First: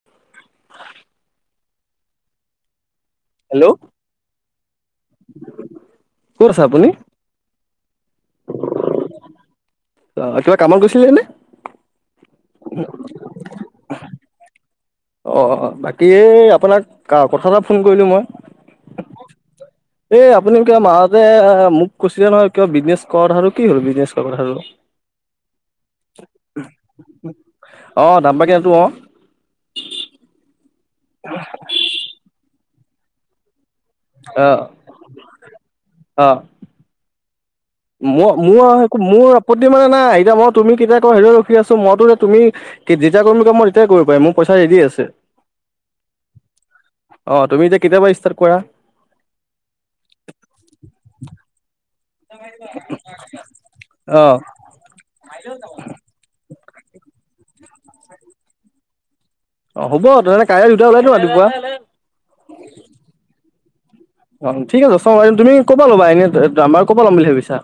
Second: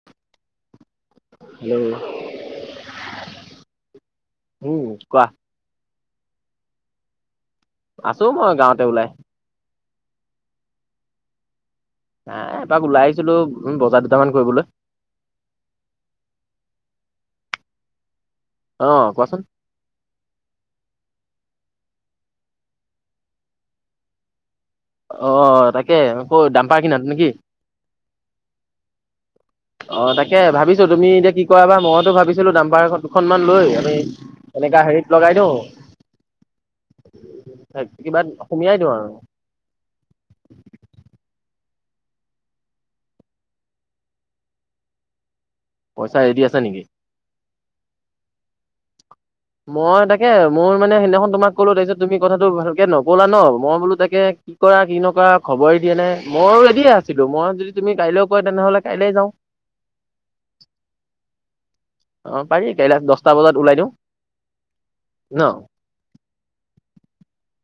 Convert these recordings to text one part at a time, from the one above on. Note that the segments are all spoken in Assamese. [unintelligible] হেল্ল হেল্ল' উম কোৱা ক'ত আছে আপুনি? আছো মই গাঁৱতে ওলাই অ কিবা কামত গৈছিলে নে এ এপাক ওলাই আহিছিলো উ বজাৰ দুটামান কৰিবলৈ অঁ বাকী এই আপোনাক কথা এটা ফোন কৰিলোঁ মই। অ কোৱাচোন? এই আপুনি কিয়। মাহতে মোক কৈছিলে নহয় কিবা বিজনেছ কৰা কথাতো কি হল বিজনেছ কৰা কথাতো? অ তাকে আকৌ দাম পাৰ কিন নেকি? অঁ দামপা কিনাটো অঁ। অ তাকে ভাবিছো তুমি এতিয়া কি কৰাবা মইতো ভাবিছিলো দামপাৰ এখন দুখনমান লৈ আমি অ' এনেকা হেৰিত লগাই দিওঁ কিবা মই সুমিয়াই মোৰ দিওঁ - আৰু মোৰ আপত্তি মানে নাই এতিয়া মই তুমি কেতিয়া ক সেইটোৱে ৰখি আছো মইতো নে তুমি কি যেতিয়া কৰিবম ক মই তেতিয়াই কৰিব পাৰি মোৰ পইচা ৰেদি আছে। পইচা ৰেডি আছে নেকি? অঁ তুমি এতিয়া কেতিয়াবা ষ্টাৰ্ট কৰা? মই তাকে মোৰ মানে সেইদিনাখন তোমাৰ ক'লো তাৰপিছত তুমি কথাটো ভালকে নপলা ন মই বোলো তাকে অ' কি কৰা কি নকৰা খবৰে দিয়ে নে মই ৰেডিয়ে আছিলো, মই যদি তুমি কাইলৈও কয় তেনেহ'লে কাইলে যাওঁ। অ হ'ব তেনে কাইলৈ দুটা ওলাই নো ৰাতিপুৱা? অ পাৰি কাইলৈ দচটা বজাত ওলাই দিওঁ। অ ঠিক আছে চ ব ন তুমি ক'ব পৰা ল'বা এনে আমাৰ ক'ব পৰা ল'ম বুলি ভাবিছা?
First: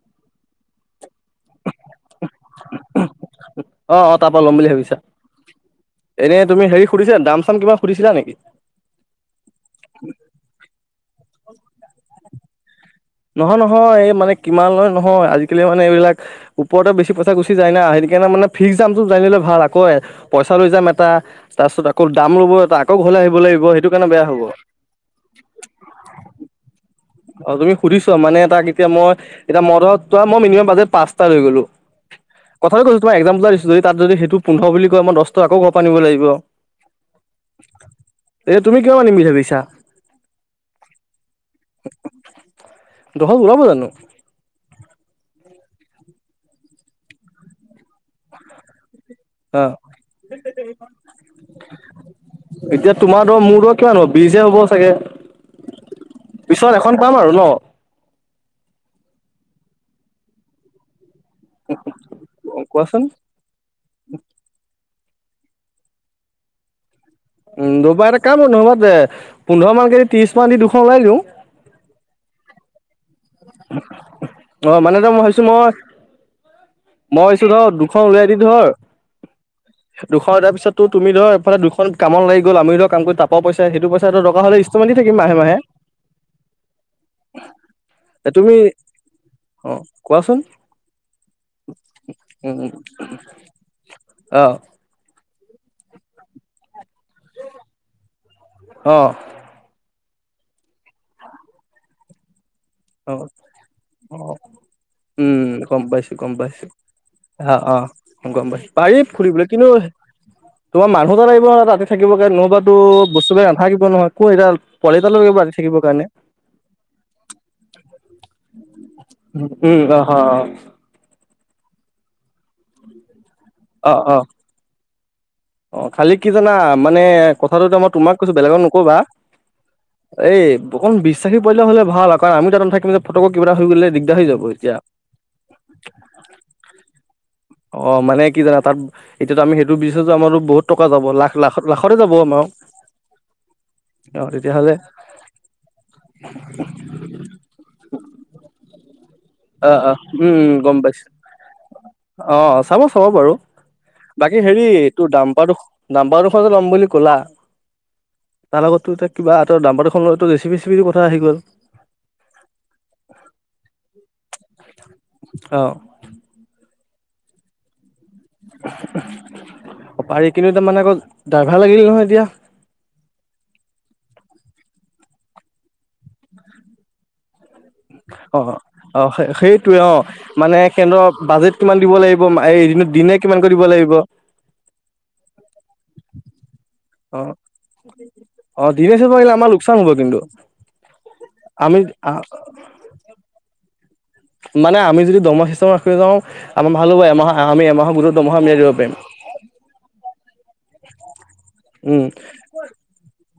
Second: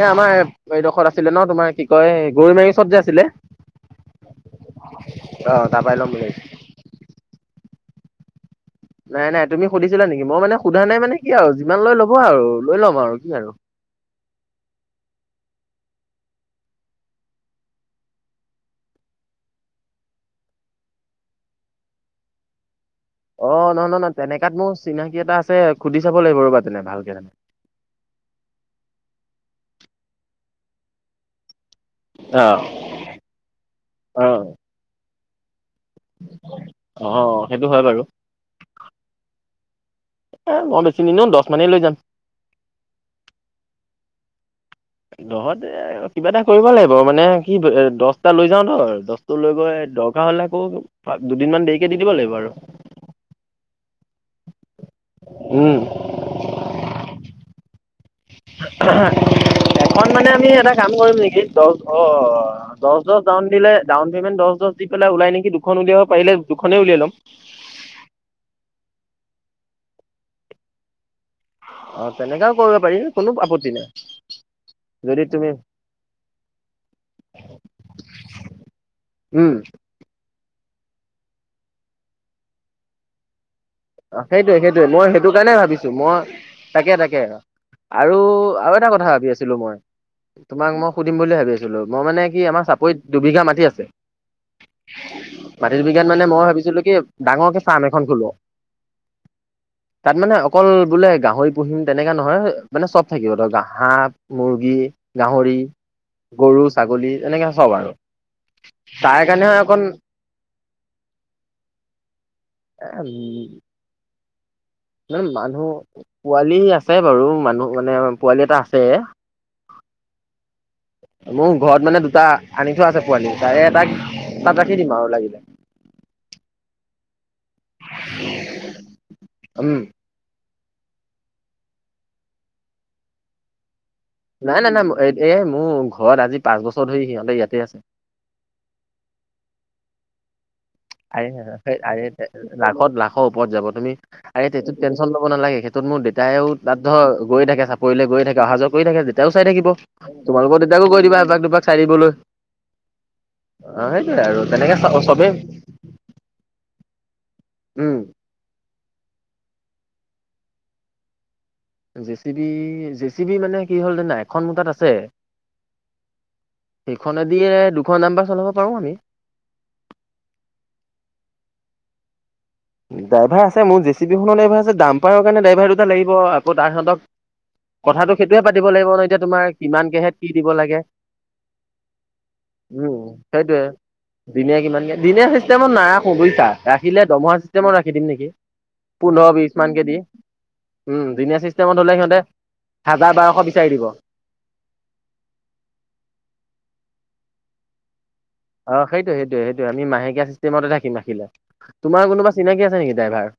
এ আমাৰ বাৰডোখৰত আছিলে ন তোমাৰ কি কয় গৰৈ মাৰি ওচৰত যে আছিলে? অ অ তাৰপ আহ তাপাই লম বুলিছো। সুধিছিলা দাম - চাম কিবা সুধিছিলা নেকি? নাই নাই তুমি সুধিছিলা নেকি? মই মানে সোধা নাই মানে কি আৰু যিমান লৈ ল'ব আৰু লৈ ল'ম আৰু কি আৰু। নহয় নহয়। এই মানে কিমান লয় নহয় আজিকালি মানে এইবিলাক ওপৰতে বেছি পইচা গুচি যায়াই সেই কাৰণ মানে ফিক্সামটো জানিলে ভাল আকৌ এ পইচা লৈ যাম এটা তাৰ পিছত আকৌ দাম লব এটা আকৌ ঘৰলৈ আহিব অ লাগিব সেইটো নহয় নহয় কাৰণে নহয় বেয়া হ'ব। তেনেকাত মোৰ চিনাকি এটা আছে সুধি চাব লাগিব ৰ'বা তেনে ভালকে তেনে। অ তুমি সুধিছ মানে তাক এতিয়া মই এতিয়া মদত মই মিনিমাম বাজেট পাঁচটা লৈ গলো। অ কথা কৈছো তই একজামপুলো দিছো যদি তাত যদি অ সেইটো পোন্ধৰ বুলি কয় মই দচ তই আকৌ ঘৰত নিব লাগিব অ সেইটো হয় বাৰু এতিয়া তুমি কিমান আনিম বুলি ভাবিছা? এ মই বেছি নিদিওঁ দচ মানেই লৈ যাম। দহল ওলাব জানো? দহতে এ কিবা এটা কৰিব লাগিব মানে কি এ দচটা লৈ যাওঁ ন দহ এটো লৈ অ গৈ দৰকাৰ হলে আকৌ দুদিনমান দেৰিকে দি দিব লাগিব আৰু। এতিয়া তোমাৰ ধৰ মূৰত কিমান হ'ব বিজে হ'ব চাগে? উম। পিছত এখন পাম আৰু ন? আহাঁ এখন মানে আমি এটা কাম কৰিম নেকি? দহ অ দহ কোৱাচোন দচ ডাউন দিলে ডাউন পেমেণ্ট দছ দছ দি পেলাই ওলাই নেকি দুখন উলিয়াব পাৰিলে দুখনেই উলিয়াই ল'ম। উম দবাৰ এটা কাম নহোবা এ পোন্ধৰ মান কদি ত্ৰিশ মান দি দুখন ওলাই দিওঁ। অ তেনেকাও কৰিব পাৰি, কোনো আপত্ত ধ মানে দে মই ভাবিছো মই মই আহিছো ৰ দুখন উলাই দি ধৰ উম। দুখন এ দাৰ পিছতো তুমি ধৰা এফালে দুখন কামত লাগি গল আমি ধক কাম কৰি তাপৰ পইচা সেইটো পইচ ত এইটো দৰকাৰ হলে ইষ্টমান দি থাকি মাহে মাহে। দু মই, তাকে - তাকে আৰু তুমি -আৰু এটা কথা ভাবি আছিলো অ মই? কোৱাচোন তোমাক মই সুধিম বুলি ভাবি আছিলো, মই মানে কি উম আমাৰ উম চাপৰিত দুবিঘা মাটি আছে। অ মাটিৰ বিঘাত মানে মই ভাবিছিলো কি ডাঙৰকে ফাৰ্ম এখন খুলো। অ' তাত মানে অকল বোলে গাহৰি পুহিম তেনেকা নহয়। মানে চব অ থাকিব ধৰ হাঁহ, অ মুৰ্গী, উম গাহৰি, গম পাইছো গম পাইছো গৰু, ছাগলী, অ এনেকৈ অ চব আৰু গম পাইছোঁ পাৰি তাৰ খুলিবলৈ কাৰণেহে কিন্তু অকণ তোমাৰ মানুহ এটা লাগিব ৰাতি থাকিব কাৰণে নহ'বাতো বস্তু বি থাকিব নহয়। ক' এডাল পোৱালি এটা মানে লৈ ল'ব ৰাতি মানুহ থাকিবৰ কাৰণে পোৱালি আছে বাৰু মানুহ মানে পোৱালি এটা আছে। উম অ হ মোৰ ঘৰত মানে দুটা আনি থোৱা আছে পোৱালি তাৰে অ এটাক অ অ তাত ৰাখি দিম আৰু লাগিলে। অ' খালি কি জানা, মানে কথাটো এতিয়া মই তোমাক কৈছোঁ বেলেগক নকবা। উম এই অকণ বিশ্বাসী পোৱালি এটা হ'লে ভাল আকৌ আমি তাত নাথাকিম যে ফটকে কিবা এটা হৈ গ'লে দি নাই-নাই-নাই এই মোৰ ঘৰত আজি পাঁচ বছৰ ধৰি সিহঁতে ইয়াতে আছে। অ', মানে কি জানা তাত এতিয়াটো আমি সেইটো [unintelligible] যাম আৰু বহুত টকা যাব লাখ লাখত লাখতে যাব আমাৰ [unintelligible] লাখত লাখৰ ওপৰত যাব, তুমি অ আৰে তেতিয়াহ'লে সেইটোত টেনশন ল'ব নালাগে সেইটোত মোৰ দেউতায়েও তা ধৰ গৈ থাকে চাপৰিলে গৈ থাকে অহা যোৱা কৰি থাকে যেতিয়াও চাই থাকিব। অ অ উম উম তোমালোকৰ গম দেউতাকো পাইছো গৈ দিবা এবাক দুবাক অ' চাব-চাব বাৰু অ সেইটোয়ে আৰু বাকী হেৰি তেনেকে তোৰ চবেই ডাম্পাৰ ডাম্পাৰ দুখন যে ল'ম বুলি কলা উম তাৰ লগতো এতিয়া কিবা এটা জাম্পাৰ দুখনৰটো জে চি বি চেসিবিৰো কথা আহি গ'ল। J C B J C B মানে কি হ'ল জানা এখন মোৰ তাত আছে। অ সেইখনেদিয়ে দুখন ডাম্পাৰ চলাব পাৰোঁ আমি। অ' পাৰি কিন্তু তাৰ মানে আকৌ ড্ৰাইভাৰ লাগিল নহয় এতিয়া। ড্ৰাইভাৰ আছে মোৰ জে চি বিখনৰ ড্ৰাইভাৰ আছে, ডাম্পাৰৰ কাৰণে ড্ৰাইভাৰ দুটা লাগিব, আকৌ তাহাঁতক অ'-অ', তোমাৰ সেইটোৱে কিমান কেহেত কি অ' দিব মানে লাগে সিহঁতৰ বাজেট কিমান দিব লাগিব এদিনত উম দিনে কিমান কৰি সেইটোয়ে দিব লাগিব। দিনে কিমানকে, দিনে চিষ্টেমত নাৰাখোঁ বুজিছা, ৰাখিলে অ দৰ্মহা চিষ্টেম চিষ্টেমত ৰাখি দিম নেকি অ দিনে হিচাপে পোন্ধৰ, আহিলে আমাৰ বিশ লোকচান মানকে হ'ব দি? কিন্তু উম দিনীয়া আমি চিষ্টেমত হ'লে সিহঁতে হাজাৰ বাৰশ বিচাৰি দিব। মানে আমি যদি দৰ্মহা চিষ্টেমত ৰাখিব যাওঁ, আমাৰ ভাল হ'ব এমাহ আমি এমাহৰ মূৰত অ', সেইটোৱে-সেইটোৱে-সেইটোৱে আমি মাহেকীয়া চিষ্টেমতে ৰাখিম ৰাখিলে। উম তোমাৰ কোনোবা চিনাকি আছে নেকি ড্ৰাইভাৰ?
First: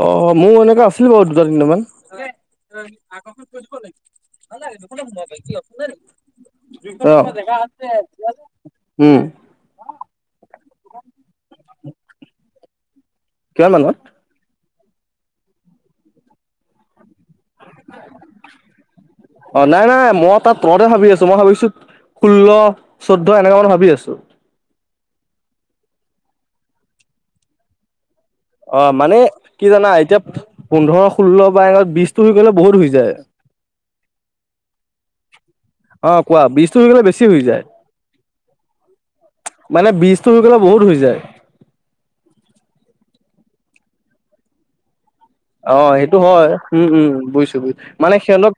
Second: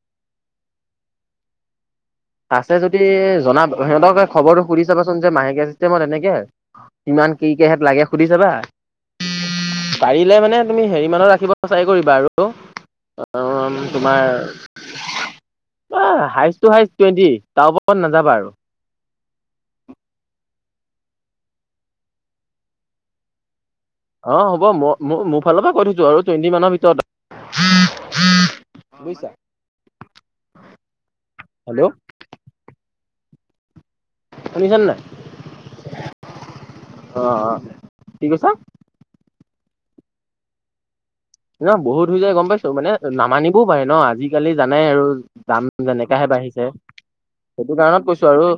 অ' মোৰ এনেকে আছিলি বাৰু দুটা তিনিটা মান। আছে যদি জনাব, সিহঁতক খবৰটো সুধি চাবাচোন যে মাহেকীয়া চিষ্টেমত এনেকে অ কিমান কি কিহত লাগে সুধি চাবা উম। পাৰিলে মানে তুমি হেৰি মানত ৰাখিব চাই কৰিবা আৰু কিমান কাৰণ মানত তোমাৰ হাইষ্ট টু হাইষ্ট টুৱেণ্টি। তাৰ ওপৰত নাযাবা আৰু। অ', নাই-নাই মই তাত তলতে ভাবি আছোঁ মই ভাবিছোঁ ষোল্ল, চৈধ্য এনেকুৱা মান ভাবি আছোঁ। অ' হ'ব মই ম মোৰ ফালৰ পৰা কৈ থৈছোঁ আৰু টুৱেণ্টি মানৰ ভিতৰত [inaudible] অ' মানে বুজিছা কি জানাঁ এতিয়া পোন্ধৰ ষোল্ল বা [unintelligible] হেল্ল' বিশ টো হৈ গ'লে বহুত হৈ যায়। শুনিছানে নাই? অ' কোৱা বিশটো হৈ গ'লে অ বেছি হৈ অ যায়। কি কৈছা মানে বিশটো হৈ গ'লে বহুত হৈ যায়। ন' বহুত হৈ যায় গম পাইছোঁ, মানে নামানিবও পাৰে ন', আজিকালি জানাই আৰু। দাম অ', এইটো যেনেকাহে হয়, বাঢ়িছে উম-উম সেইটো বুজিছোঁ-বুজিছোঁ কাৰণত মানে কৈছো আৰু সিহঁতক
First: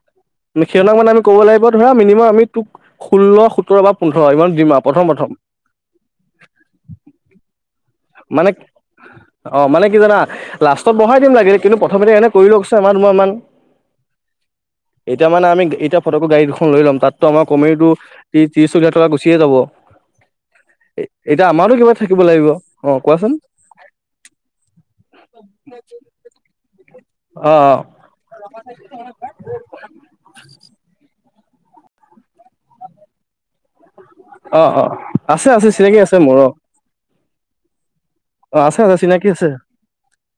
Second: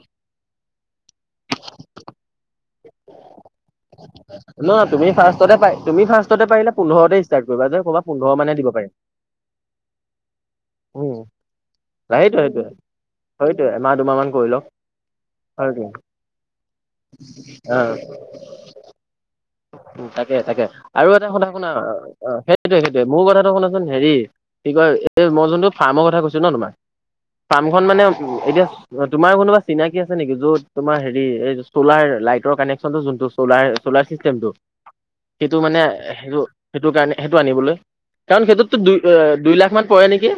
সিহঁতক মানে আমি ক'ব লাগিব ধৰা মিনিমাম আমি তোক ষোল্ল সোতৰ বা পোন্ধৰ ইমান দিম আৰু নহয় প্ৰথম তুমি প্ৰথম ফাৰ্ষ্টতে প তুমি ফাৰ্ষ্টতে পাৰিলে পোন্ধৰতে ষ্টাৰ্ট কৰিবা যে ক'বা পোন্ধৰ মানে দিব পাৰে। অ', মানে কি জানা লাষ্টত বঢ়াই দিম লাগিলে কিন্তু প্ৰথমতে এনে সেইটোৱে কৰি সেইটোৱে লওঁকচোন এমাহ দুমাহ মান। সেইটোৱে এমাহ দুমাহ মান কৰি লওঁ। এতিয়া মানে আমি এতিয়া ফটোকো গাড়ী দুখন লৈ লম, তাততো আমাৰ কমেওঁ টো ত্ৰি ত্ৰিশ চল্লিশ হাজাৰ টকা গুচি উ', তাকে-তাকে আৰু এটা এতিয়া শুনা-শুনা আমাৰো কিবা থাকিব অ লাগিব সেইটোৱে সেই অ' টোৱে মোৰ কোৱাচোন কথাটো শুনাচোন হেৰি কি কয় এই মই যোনটো ফাৰ্মৰ কথা কৈছো ন তোমাক অ' ফাৰ্মখনন মানে এতিয়া তোমাৰ কোনোবা চিনাকি আছে নেকি যত তোমাৰ হেৰি এই চ'লাৰ লাইটৰ কানেকশ্যনটো যোনটো চলাৰ-চলাৰ চিচ তেমটো অ' অ' অ' আছে সেইটো আছে মানে চিনাকি আছে মোৰ সেইটো অ' সেইটো কাৰণে সেইটো আনিবলৈ, কাৰণ অ' সেইটোতো আছে দুই আছে চিনাকি আছে দুই লাখ মান পৰে নেকি?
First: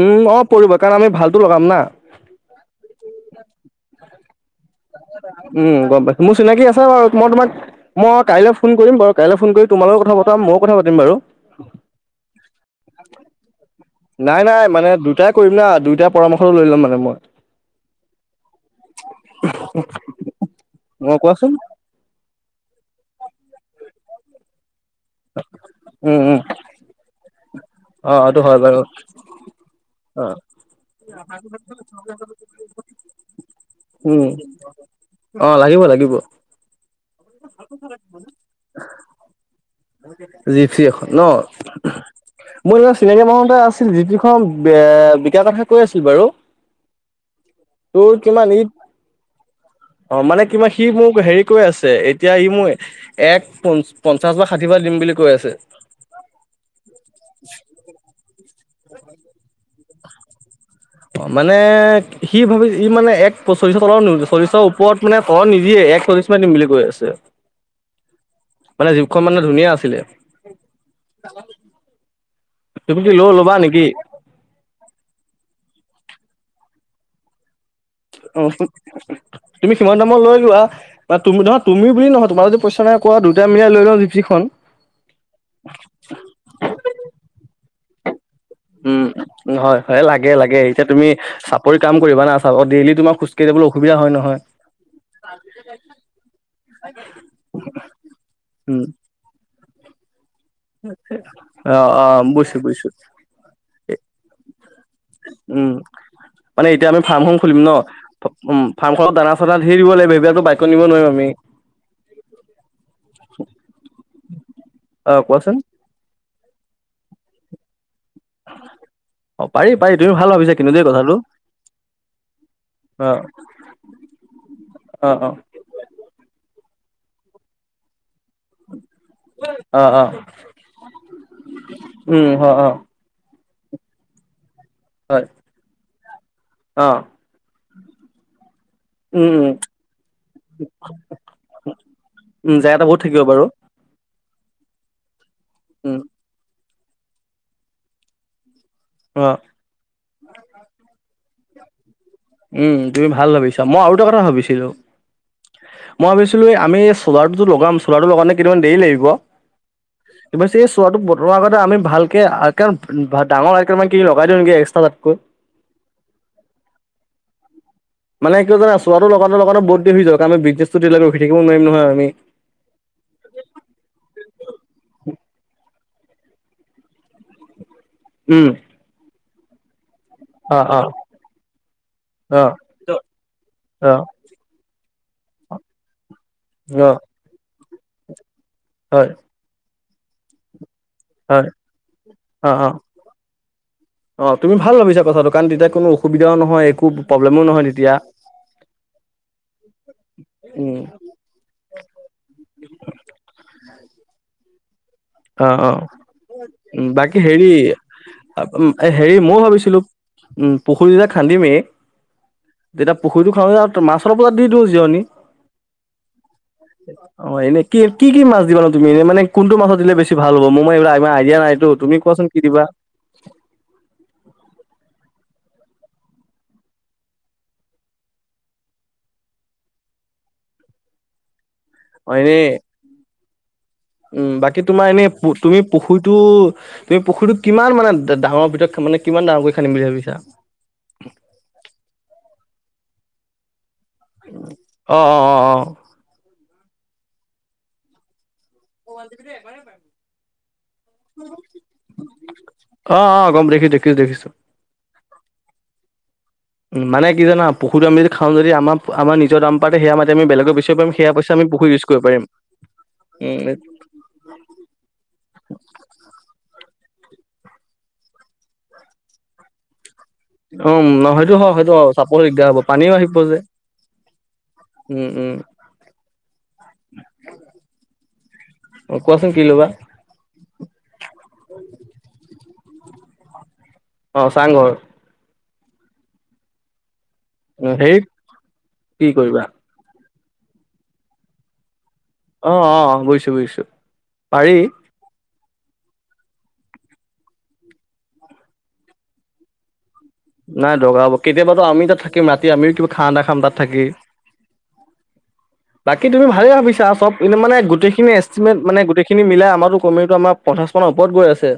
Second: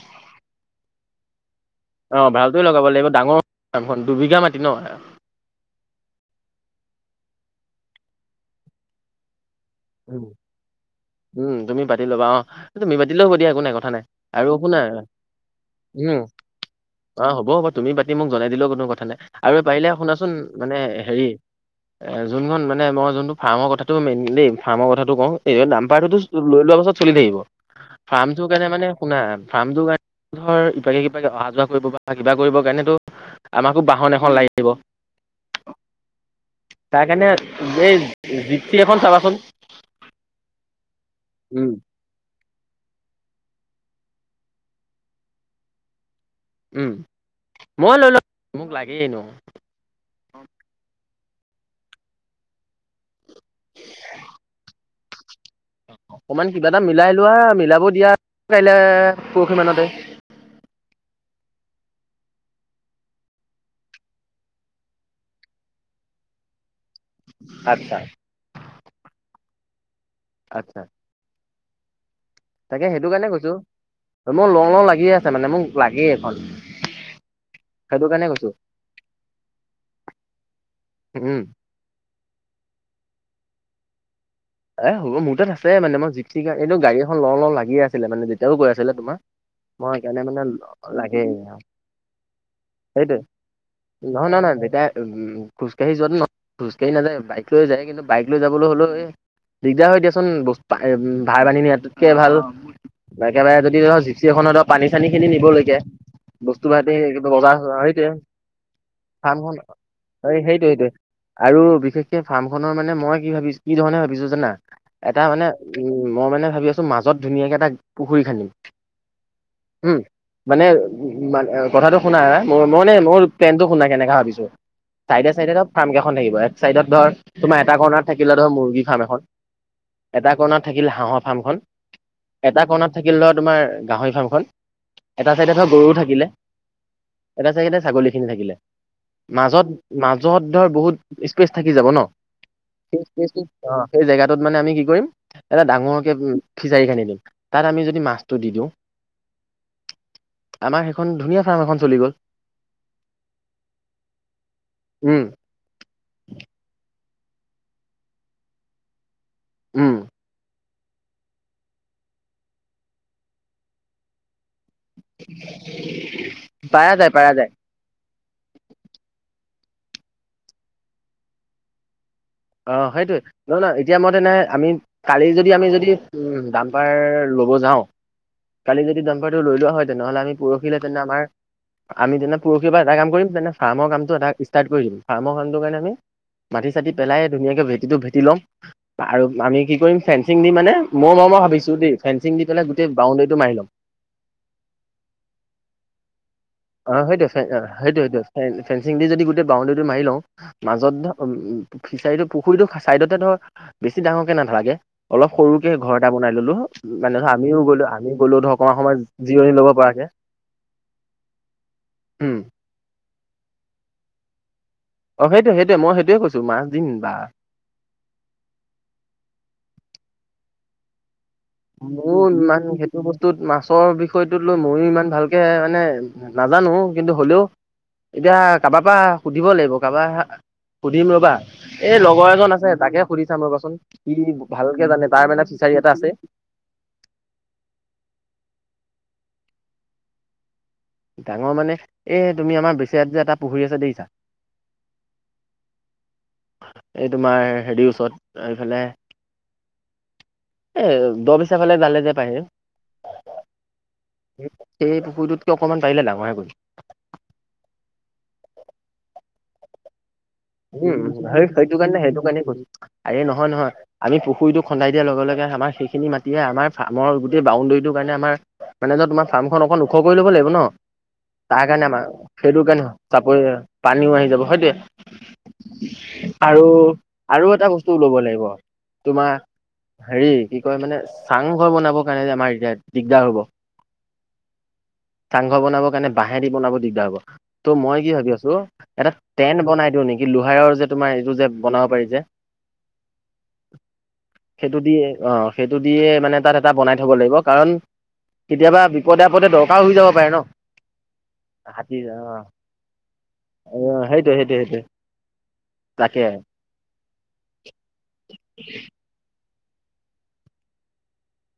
উম, অ', পৰিব কাৰণ আমি ভালটো লগাম না? অ', ভালটোৱে লগাব লাগিব। ডাঙৰ ফাৰ্ম খন, দুবিঘা মাটি ন? উম', গম পাইছোঁ মোৰ চিনাকি আছে বাৰু মই তোমাক মই কাইলৈ ফোন কৰিম বাৰু। কাইলৈ ফোন কৰি তোমাৰ লগত কথা উম পতাম মইও কথা পাতিম বাৰু। উম তুমি পাতি লবা অ তুমি পাতিলে হ'ব দিয়া একোই কথা নাই। আৰু নাই শুনা মানে দুটাই কৰিম না দুইটাই উম। পৰামৰ্শটো লৈ ল'ম মানে মই অ', হ'ব-হ'ব তুমি পাতি মোক জনাই দিলেও কোনো কথা নাই। আৰু পাৰিলে শুনাচোন মানে অ' হেৰি কোৱাচোন এ যোনখন মানে মই যোনটো ফাৰ্মৰ কথাটো মেইন দেই ফাৰ্মৰ কথাট টো কও এই উম দাম্পাৰটোতো উম লৈ লোৱা পাছত চলি থাকিব। অ' এইটো ফাৰ্মটো হয় কাৰণে বাৰু মানে শুনা ফাৰ্মটো কান অ' ধৰ ইপাকে সিপাকে অহা যোৱা কৰিব বা কিবা কৰিব কাৰনেতো আমাকো বাহন উম এখন লাগিব। অ' লাগিব লাগিব তাৰ কাৰণে এই জিপ চি এখন চাবাচোন। জিপচি এখন ন। উম, মোৰ লগত চিনাকি মানুহ এটা আছিল জিপচিখন বিকা কথা কৈ আছিল বাৰু। উম মই তোৰ লৈলও কিমান ই মোক লাগেই এনেইও। অ মানে কিবা সি মোক হেৰি কৈ আছে এতিয়া ই মোৰ এক প পঞ্চাশ বা। কিবা দিম বুলি কৈ আছে। অকমান কিবা এটা মিলাই লোৱা মিলাব দিয়া কাইলে পৰহি মানতে। অ মানে সি ভাবি ই মানে এক চল্লিশৰ তলৰ চল্লিশৰ ওপৰত মানে তলৰ নিদিয়ে এক চল্লিশ দিম বুলি কৈ আছে। আচ্ছা - মানে জীপখন মানে ধুনীয়া আছিলে। আচ্ছা তুমি কি ল' ল'বা নেকি? ম লং লং লাগি আছে মানে মোক লাগেই এখন সেইটো কাৰণে অ কৈছো। তুমি সিমান দামত লৈ যোৱা বা তুমি উম নহত তুমি বুলি নহয় তোমাৰ যদি নাই কোৱা দুইটা মিলাই লৈ লওঁ জিপচিখন। এ হ'ব মোৰ তাত আছে মানে মই জিপ চি এই গডী এখন এনেও লও লও লাগিয়ে আছিলে মানে দেউতাও কৈ আছিলে তোৰ। নহয় হয় লাগে লাগে এতিয়া তুমি চাপৰি কাম কৰিবা না চাব ডেইলি তোমাৰ খোজ কঢ়িবলৈ অসুবিধা হয় নহয়। এতিয়া খোজকাঢ়ি যোৱাত ন খোজ কাঢ়ি নাযায বাইক লৈ যায় কিন্তু বাইক লৈ যাবলৈ উম, হ'লেও এ দিগদাৰ হয় দিয়াচোন বস্তু ভাৰ বান্ধী অ', নিয়াতকে অ', ভাল। বুজিছো বুজিছো একেবাৰে যদি ধৰ জিপচি এখনত ধৰ পানী চানী খিনি উম, নিবলৈকে। মানে বস্তু এতিয়া বাহতি আমি ফাৰ্মখন বজাৰ খুলিম ন। চজাৰ সেইটোৱে উম, ফাৰ্মখনত দানা চানা ফানখন ধেৰ দিব লাগিব এই সেইবিলাকতো বাইকত সেইটোৱে নিব সেইটোৱে। নোৱাৰিম আমি আৰু বিশেষকে ফাৰ্ম খনৰ মানে মই কি ভাবিছো কি ধৰণে ভাবিছো জানা অ', এটা মানে। কোৱাচোন। উম মই মানে ভাবি আছো মাজত ধুনীয়াকে এটা পুখুৰী খান্দিম। অ পাৰি পাৰি উম তুমি ভাল- ভাবিছা মানে কিন্তু দেই কথাটো উ কথাটো শুনা মোৰ মই মোৰ অ', প্লেনটো শুনা কেনেকা ভাবিছো। অ', চাইডে অ', চাইডে ধৰ ফাৰ্ম কেইখন থাকিব এক চাইডত ধৰ তোমাৰ এটা কৰ্ণাৰত থাকিলে ধৰ মুৰ্গী- ফাৰ্ম অ', অ', এটা কৰণাত থাকিল হাঁহৰ ফাৰ্মখন উম, অ', এটা অ', কৰণাত- থাকিল ধৰ তোমাৰ গাহৰি ফাৰ্মখন হয় এটা চাইডে ধৰ গৰুও থাকিলে। অ', এটা চাইডে ছাগলী খিনি থাকিলে। উম, উম, মাজত - মাজত ধৰ বহুত স্পেচ থাকি যাব ন উম, জেগাটা বহুত সেই থাকিব বাৰু স্পেচটো অ সেই জেগাটোত মানে আমি কি কৰিম এটা উম, ডাঙৰকে উ খিচাৰিখিনি দিম, তাত আমি যদি মাছটো দি দিওঁ অ। আমাৰ সেইখন ধুনীয়া ফাৰ্ম এখন চলি গ'ল। উম তুমি ভাল ভাবিছা? মই আৰু এটা কথা ভাবিছিলো? উম মই ভাবিছিলোঁ আমি চ'লাৰটো লগাম চ'লাৰটোৰ লগাওঁতে কেই দিন মান দেৰি লাগিব। উম। কিবা চে এই চোৱাটো বতোৱাৰ আগতে আমি ভালকে ডাঙৰ কিনি লগাই দিওঁ নেকি এক্সট্ৰা তাতকৈ? পাৰা যায় পাৰা যায়। মানে কিয় জানা? চোৱাটো লগাওঁতে লগাওঁতে বহু দেৰি যায় আমি বিজনেছটো দেৰি লৈকে ৰখি থাকিব নোৱাৰিম নহয় আমি। অ সেইটোৱে, নহ নহ এতিয়া মতে নাই আমি কালি যদি আমি যদি উম দাম্পাৰ ল'ব যাওঁ। ওম। কালি যদি দাম্পাৰটো লৈ লোৱা হয় তেনেহ'লে আমি পৰহিলে অ', তেন্তে আমাৰ আমি তেনে অ', পৰষিৰ পৰা এটা কাম কৰিম তেনে ফাৰ্মৰ অ', কামটো এটা ষ্টাৰ্ট কৰি দিম, ফাৰ্মৰ কামটো কাৰণে আমি মাটি - চাটি অ', পেলাই ধুনীয়াকৈ ভেটিটো ভেটি ল'ম হয়, আৰু আমি কি কৰিম ফেঞ্চিং দি মানে মই মই হয়, ভাবিছো দেই ফেঞ্চি দি অ', পেলাই অ'। গোটেই বাউণ্ডৰীটো মাৰি লম। অ তুমি ভাল ভাবিছা কথাটো কাৰণ তেতিয়া কোনো অসুবিধাও নহয় একো প্ৰব্লেমো নহয় তেতিয়া। সেই ফেঞ্চিং দি যদি গোটেই বাউণ্ডেৰীটো মাৰি লওঁ উম, মাজত উম উম ফিছাৰিটো পুখুৰীটো চাইডতে ধৰ বেছি ডাঙৰকে নাঢালাকে। অলপ অ', সৰুকে অ', ঘৰ এটা বনাই ললো, উম, মানে বাকী ধৰা হেৰি আমিও গলো আমি গ'লো ধৰ অকণমান সময় হেৰি ময়ো জিৰণি লব ভাবিছিলোঁ পৰাকে। উম পুখুৰী যেতিয়া খান্দিমেই, উম যেতিয়া পুখুৰীটো খাওঁ যে মাছৰ পজাত দি দিওঁ জিৰণি। অ সেইটোৱে - সেইটোৱে মই সেইটোৱে কৈছো মাছ দিম বা অ এনে কি কি কি মাছ দিবানো তুমি এনেই? মানে কোনটো মাছত দিলে বেছি ভাল হব? মোৰ মনে এইবিলাক ইমান আইডিয়া নাই। ত তুমি মোৰ কোৱাচোন কি ইমান দিবা? সেইটো বস্তুত মাছৰ বিষয়টোত লৈ ময়ো ইমান ভালকে মানে নাজানো কিন্তু হ'লেও এতিয়া কাবাৰ পৰা সুধিব লাগিব কাবাৰ সুধিম ৰ'বা। এই অ লগৰ এনে এজন আছে তাকে সুধি চাম ৰবাচোন? সি উম বাকী ভালকে তোমাৰ জানে এনেই তাৰ পু মানে তুমি ফিচাৰী এটা আছে পুখুৰীটো তুমি পুুখুৰীটো কিমান মানে ডাঙৰ ভিতৰত মানে কিমান ডাঙৰকৈ খানিম বুলি ভাবিছা? ডাঙৰ মানে এই তুমি আমাৰ বেক চাইড যে এটা পুখুৰী আছে দেখিছা? অহ অ অ অ। এই তোমাৰ হেৰি ওচৰত এইফালে [unintelligible] এ দবিছিয়া ফালে জালে যে পায় যে। অ অ গম দেখিছো দেখিছো দেখিছো সেই পুুৰীটোতকে অকণমান পাৰিলে ডাঙৰে কৰিম। উম মানে কি জানা? পুখুৰীতো আমি যদি খাওঁ যদি আমাৰ আমাৰ নিজৰ দাম পাতে সেয়া মাতি আমি বেলেগে বেছ উম সেইটো সেইটো কাৰণে সেইটো কাৰণেই কৈছোঁ আৰে উম নহয় নহয়। আমি পুখুৰীটো খন্দাই দিয়াৰ লগে লগে আমাৰ সেইখিনি মাটিয়ে আমাৰ ফাৰ্মৰ গোটেই বাউণ্ডৰীটো কাৰণে আমাৰ মানে জত তোমাৰ ফাৰ্মখন অকন ওখ কৰি ল'ব লাগিব ন, উম সেইটো হয় তাৰ সেইটো কাৰণে হয় আমাৰ চাপৰ দিগদাৰ হ'ব সেইটোৰ কাৰণে পানীও আহিব যে চাপৰি পানীও আহি যাব হয় দে। উম উম। আৰু আৰু এটা বস্তু লব লাগিব কোৱাচোন তোমাৰ কি ল'বা হেৰি কি কয় মানে চাংঘৰ বনাবৰ কাৰণে যে আমাৰ এতিয়া দিগদাৰ হ'ব। অঁ চাংঘৰ? চাংঘৰ বনাব কাৰণে বাঁহেদি বনাব দিগদাৰ হ'ব। ত' হেৰি মই কি ভাবি আছো, কি এটা কৰিবা টেন বনাই দিও নেকি লোহাৰৰ যে তোমাৰ এইটো যে বনাব পাৰি যে। অ অ বুজিছো বুজিছো পাৰি সেইটো দিয়ে আহ। সেইটো দিয়ে মানে তাত এটা বনাই থ'ব লাগিব কাৰণ কেতিয়াবা বি বিপদে আপদে দৰকাৰ হৈ যাব পাৰে ন? নাই দগাব কেতিয়াবাতো আমি তাত হাতী [inaudible] অ থাকিম ৰাতি আমিও কিবা খানা এটা খাম তাত থাকি অ', সেইটোৱে-সেইটোৱে-সেইটোৱে। বাকী তুমি ভালেই ভাবিছা চব মানে গোটেইখিনি এষ্টিমেট, মানে গোটেইখিনি মিলাই আমাৰটো কমেও পঞ্চাছ মানৰ ওপৰত গৈ আছে।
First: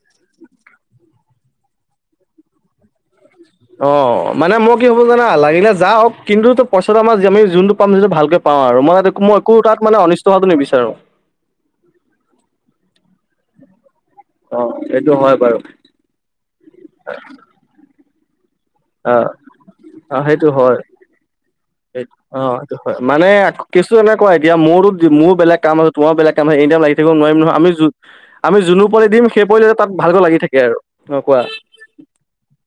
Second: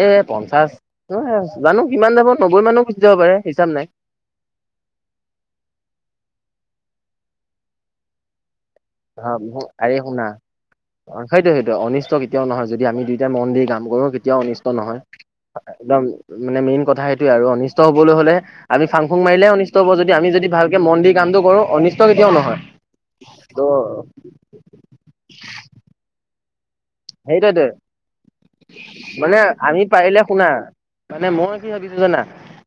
এ পঞ্চাশ [unintelligible] জানোঁ কিমান যাব? নব্বৈ মানো গুচি যাব পাৰে। হিচাপ নাই অ'। মানে মই কি ভাবোঁ জানা? লাগিলে যাওঁক, কিন্তু পইচাটো আমাৰ আমি যোনটো পাম যিটো ভালকে পাওঁ আৰু। মই মই একো তাত মানে অনিষ্ট হোৱাটো নিবিচাৰোঁ। অ', সেইটোৱে-সেইটোৱে অনিষ্ট কেতিয়াও নহয়, যদি আমি দুইটাই মন দি কাম কৰো এতিয়াও অ অনিষ্ট নহয়। সেইটো হয় বাৰু একদম মানে মেইন কথা সেইটোয়ে আৰু অনিষ্ট হবলৈ হলে আমি ফাং অ ফুং মাৰিলে অনিষ্ট হ'ব, যদি অ আমি সেইটো যদি হয় ভালকে মন্দিৰ কামটো কৰোঁ অ অনিষ্ট কেতিয়াও নহয়। সেইটো হয়, মানে ত' কিছু এনেকুৱা এতিয়া মূৰটো মোৰ বেলেগ কাম তোমাৰ বেলেগ কাম হয়, এনি টম লাগি থাকিব নোৱাৰিম নহয়। সেইটোৱেতো আমি যোনবোৰ পোৱালি দিম মানে সেই পোৱালি আমি তাত পাৰিলে ভালকৈ লাগি শুনা থাকে আৰু। মানে এনেকুৱা মই কি ভাবিছো জানা?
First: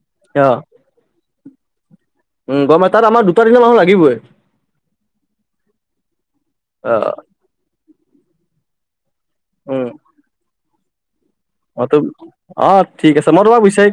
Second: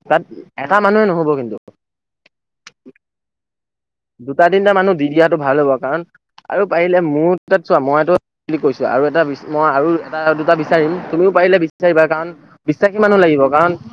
তাত অ এটা মানুহে নহব কিন্তু। উম, গম তাত আমাৰ [unintelligible] [unintelligible] মাহ মান লাগিবই। দুটা তিনিটা মানুহ দি দিয়াটো ভাল হ'ব কাৰণ আৰু অ পাৰিলে মঠ চোৱা মইটো [unintelligible] বুলি কৈছোঁ। আৰু এটা মই উম আৰু এটা দুটা বিচাৰিম, তুমিও পাৰিলে অ বিচাৰিবা কাৰণ অ বিশ্বাসী ঠিক মানুহ আছে মই লাগিব। তোমাক কাৰণ বিচাৰি